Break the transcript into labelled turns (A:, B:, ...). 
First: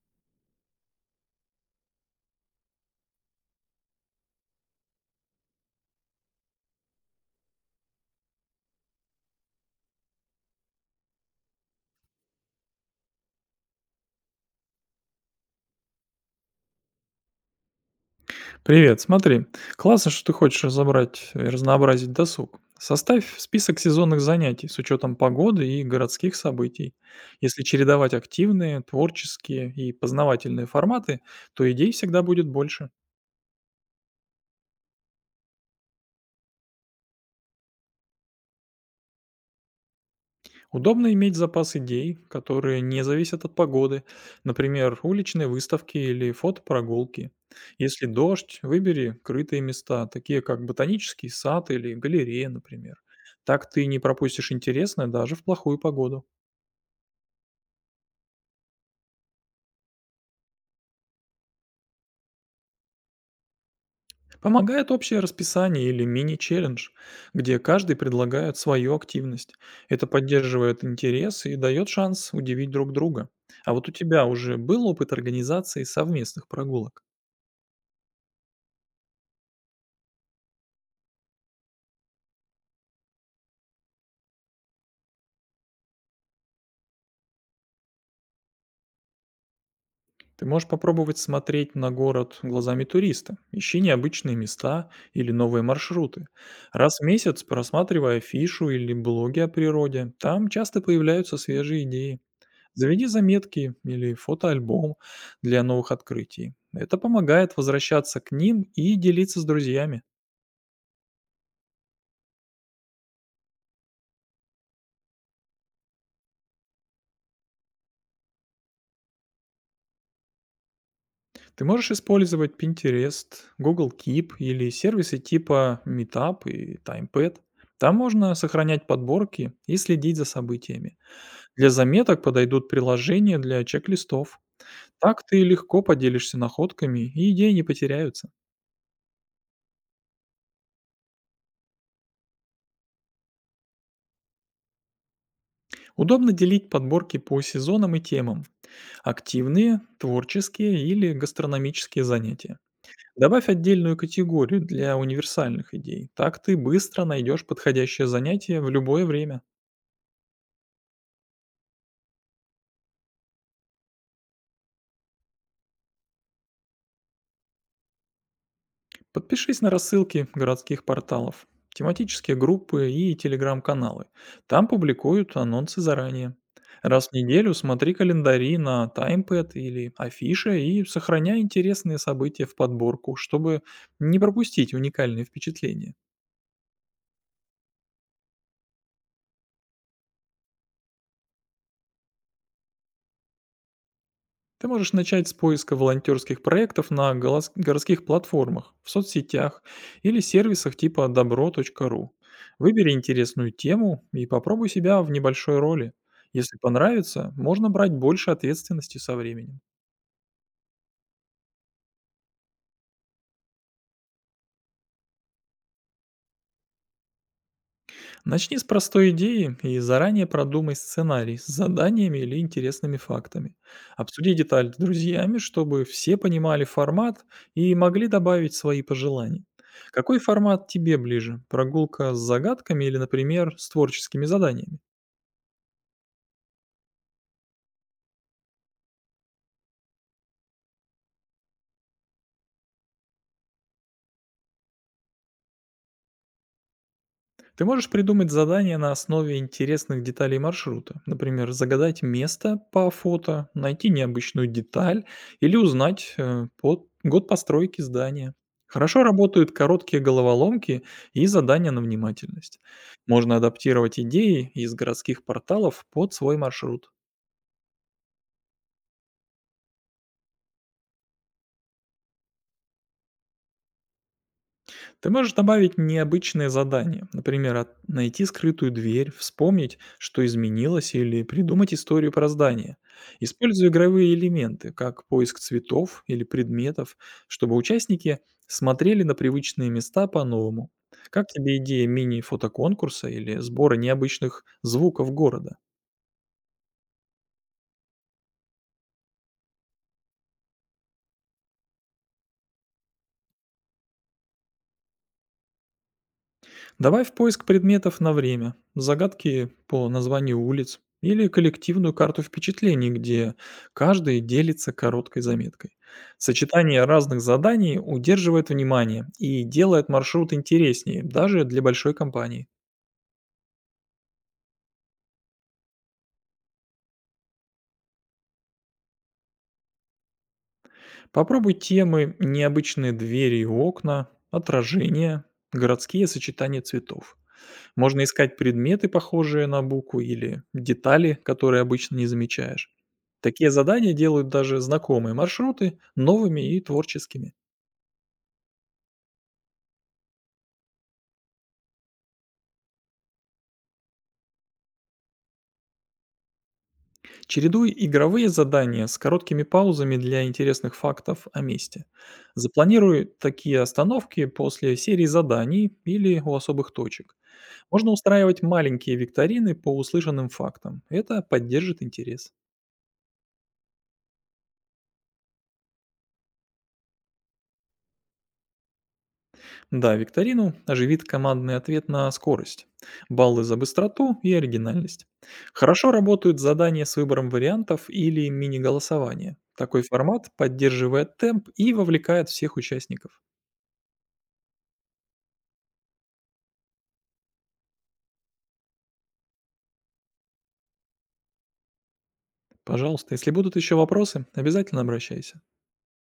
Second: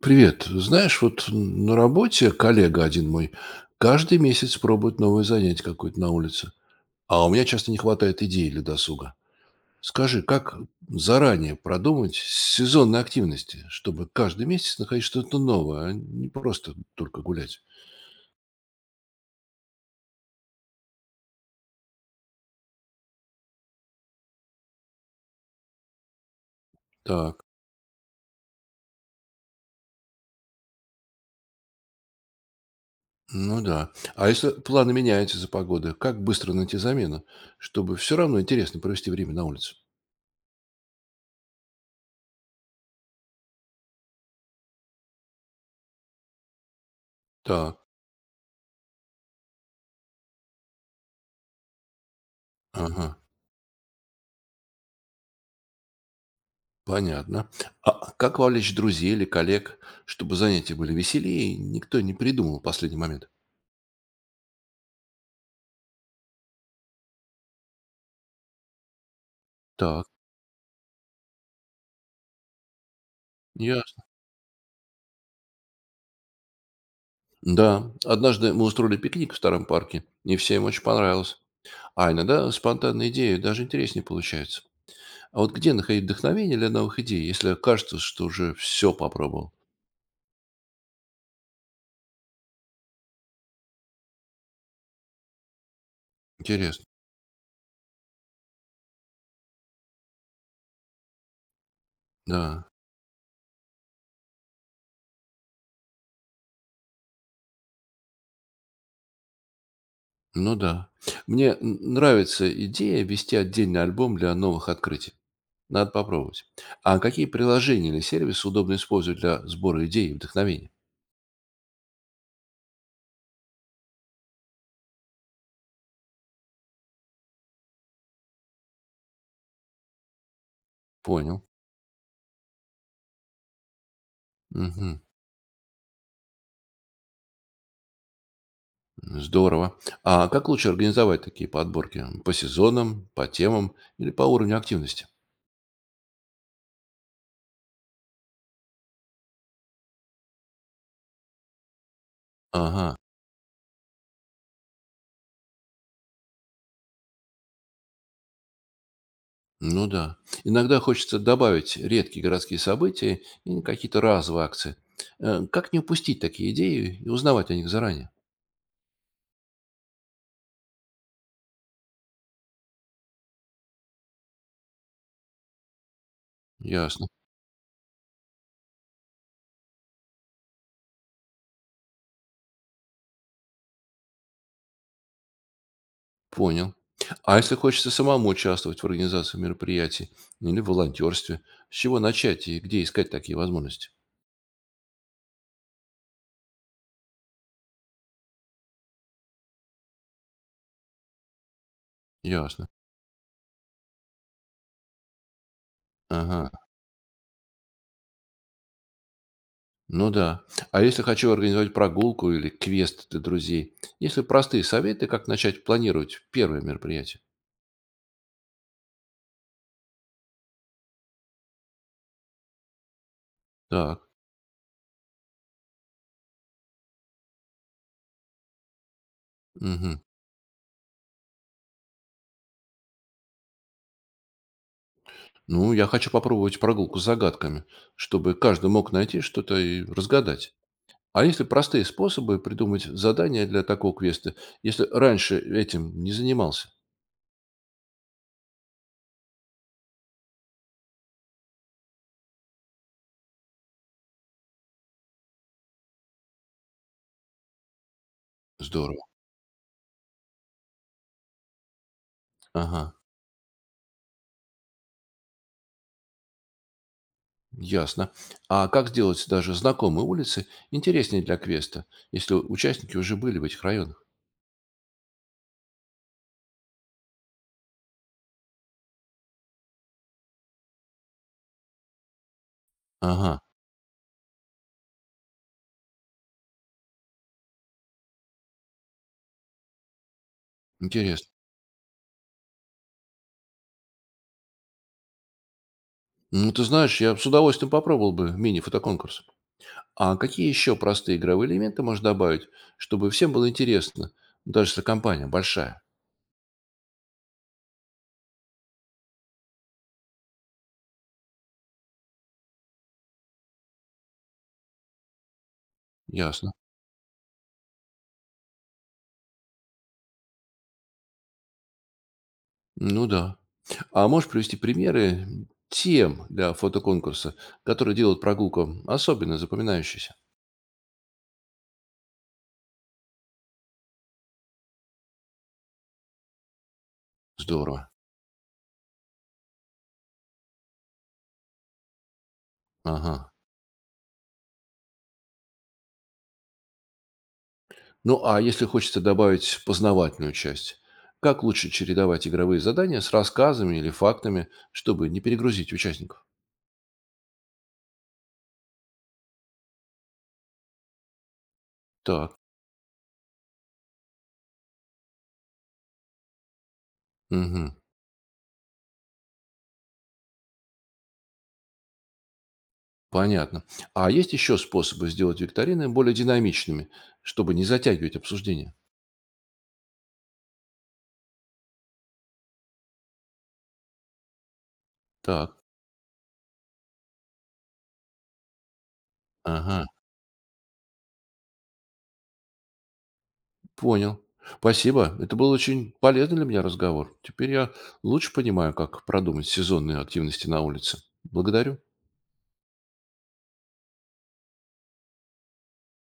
A: Привет. Знаешь, вот на работе коллега один мой каждый месяц пробует новое занятие какое-то на улице, а у меня часто не хватает идей для досуга. Скажи, как заранее продумать сезонные активности, чтобы каждый месяц находить что-то новое, а не просто только гулять?
B: Привет, смотри, классно, что ты хочешь разобрать и разнообразить досуг. Составь список сезонных занятий с учетом погоды и городских событий.
A: Так,
B: Если чередовать активные, творческие и познавательные форматы, то идей всегда будет больше.
A: ну да. А если планы меняются за погоды, как быстро найти замену, чтобы все равно интересно провести время на улице?
B: Удобно иметь запас идей, которые не зависят от погоды, например, уличные выставки или фотопрогулки.
A: Так,
B: Если дождь, выбери крытые места, такие как ботанический сад или галерея, например.
A: ага.
B: Так ты не пропустишь интересное даже в плохую погоду.
A: Понятно. А как вовлечь друзей или коллег, чтобы занятия были веселее и никто не придумал в последний момент?
B: Помогает общее расписание или мини-челлендж, где каждый предлагает свою активность. Это
A: Так,
B: поддерживает интерес и дает шанс удивить друг друга. А вот у
A: ясно.
B: тебя уже был опыт организации совместных прогулок?
A: Да, однажды мы устроили пикник в старом парке, и всем очень понравилось. А иногда спонтанные идеи даже интереснее получаются. А вот где находить вдохновение для новых идей, если кажется, что уже все попробовал?
B: Ты можешь попробовать смотреть на город глазами туриста. Ищи необычные места или новые маршруты.
A: Интересно.
B: Раз в месяц просматривай афишу или блоги о природе. Там часто появляются свежие идеи.
A: Да,
B: Заведи заметки или фотоальбом для новых открытий. Это помогает возвращаться к ним и делиться с друзьями.
A: ну да. Мне нравится идея вести отдельный альбом для новых открытий. Надо попробовать. А какие приложения или сервисы удобно использовать для сбора идей и вдохновения?
B: Ты можешь использовать Pinterest, Google Keep или сервисы типа Meetup и TimePad. Там можно сохранять подборки и следить за событиями.
A: Понял.
B: Для заметок подойдут приложения для чек-листов.
A: Мгм.
B: Так ты легко поделишься находками, и идеи не потеряются.
A: Здорово. А как лучше организовать такие подборки? По сезонам, по темам или по уровню активности?
B: Удобно делить подборки по сезонам и темам. Активные, творческие или гастрономические занятия.
A: Ага,
B: Добавь отдельную категорию для универсальных идей. Так ты быстро найдешь подходящее занятие в любое время.
A: ну да. Иногда хочется добавить редкие городские события и какие-то разовые акции. Как не упустить такие идеи и узнавать о них заранее?
B: Подпишись на рассылки городских порталов, тематические группы и телеграм-каналы. Там публикуют анонсы заранее.
A: Ясно.
B: Раз в неделю смотри календари на таймпэд или афиши и сохраняй интересные события в подборку, чтобы не пропустить уникальные впечатления.
A: Понял. А если хочется самому участвовать в организации мероприятий или в волонтерстве, с чего начать и где искать такие возможности?
B: Ты можешь начать с поиска волонтерских проектов на городских платформах, в соцсетях или сервисах типа добро.ру.
A: Ясно.
B: Выбери интересную тему и попробуй себя в небольшой роли.
A: Ага,
B: Если понравится, можно брать больше ответственности со временем.
A: ну да. А если хочу организовать прогулку или квест для друзей, есть ли простые советы, как начать планировать первое мероприятие?
B: Начни с простой идеи и заранее продумай сценарий с заданиями или интересными фактами.
A: Так,
B: Обсуди детали с друзьями, чтобы все понимали формат и могли добавить свои пожелания.
A: мгм.
B: Какой формат тебе ближе? Прогулка с загадками или, например, с творческими заданиями?
A: Ну, я хочу попробовать прогулку с загадками, чтобы каждый мог найти что-то и разгадать. А если простые способы придумать задания для такого квеста, если раньше этим не занимался?
B: Ты можешь придумать задание на основе интересных деталей маршрута. Например, загадать место по фото, найти необычную деталь или узнать год постройки здания.
A: Здорово.
B: Хорошо работают короткие головоломки и задания на внимательность.
A: Ага,
B: Можно адаптировать идеи из городских порталов под свой маршрут.
A: ясно. А как сделать даже знакомые улицы интереснее для квеста, если участники уже были в этих районах?
B: Ты можешь добавить необычные задания, например, найти скрытую дверь, вспомнить, что изменилось, или придумать историю про здание.
A: Ага,
B: Используй игровые элементы, как поиск цветов или предметов, чтобы участники смотрели на привычные места по-новому. Как
A: интересно.
B: тебе идея мини-фотоконкурса или сбора необычных звуков города?
A: Ну, ты знаешь, я с удовольствием попробовал бы мини-фотоконкурс. А какие еще простые игровые элементы можно добавить, чтобы всем было интересно, даже если компания большая?
B: Добавь поиск предметов на время, загадки по названию улиц или коллективную карту впечатлений, где каждый делится короткой заметкой.
A: Ясно.
B: Сочетание разных заданий удерживает внимание и делает маршрут интереснее, даже для большой компании.
A: Ну да. А можешь привести примеры тем для фотоконкурса, которые делают прогулку особенно запоминающейся?
B: Попробуй темы «Необычные двери и окна», отражения, «Городские сочетания цветов».
A: Здорово.
B: Можно искать предметы, похожие на букву, или детали, которые обычно не замечаешь.
A: Ага.
B: Такие задания делают даже знакомые маршруты новыми и творческими.
A: Ну, а если хочется добавить познавательную часть, как лучше чередовать игровые задания с рассказами или фактами, чтобы не перегрузить участников?
B: Чередуй игровые задания с короткими паузами для интересных фактов о месте.
A: Так,
B: Запланируй такие остановки после серии заданий или у особых точек.
A: мгм,
B: Можно устраивать маленькие викторины по услышанным фактам. Это поддержит интерес.
A: понятно. А есть еще способы сделать викторины более динамичными, чтобы не затягивать обсуждение?
B: Да, викторину оживит командный ответ на скорость, баллы за быстроту и оригинальность.
A: Так,
B: Хорошо работают задания с выбором вариантов или мини-голосование. Такой
A: ага,
B: формат поддерживает темп и вовлекает всех участников.
A: понял. Спасибо. Это был очень полезный для меня разговор. Теперь я лучше понимаю, как продумать сезонные активности на улице. Благодарю.
B: Пожалуйста, если будут еще вопросы, обязательно обращайся.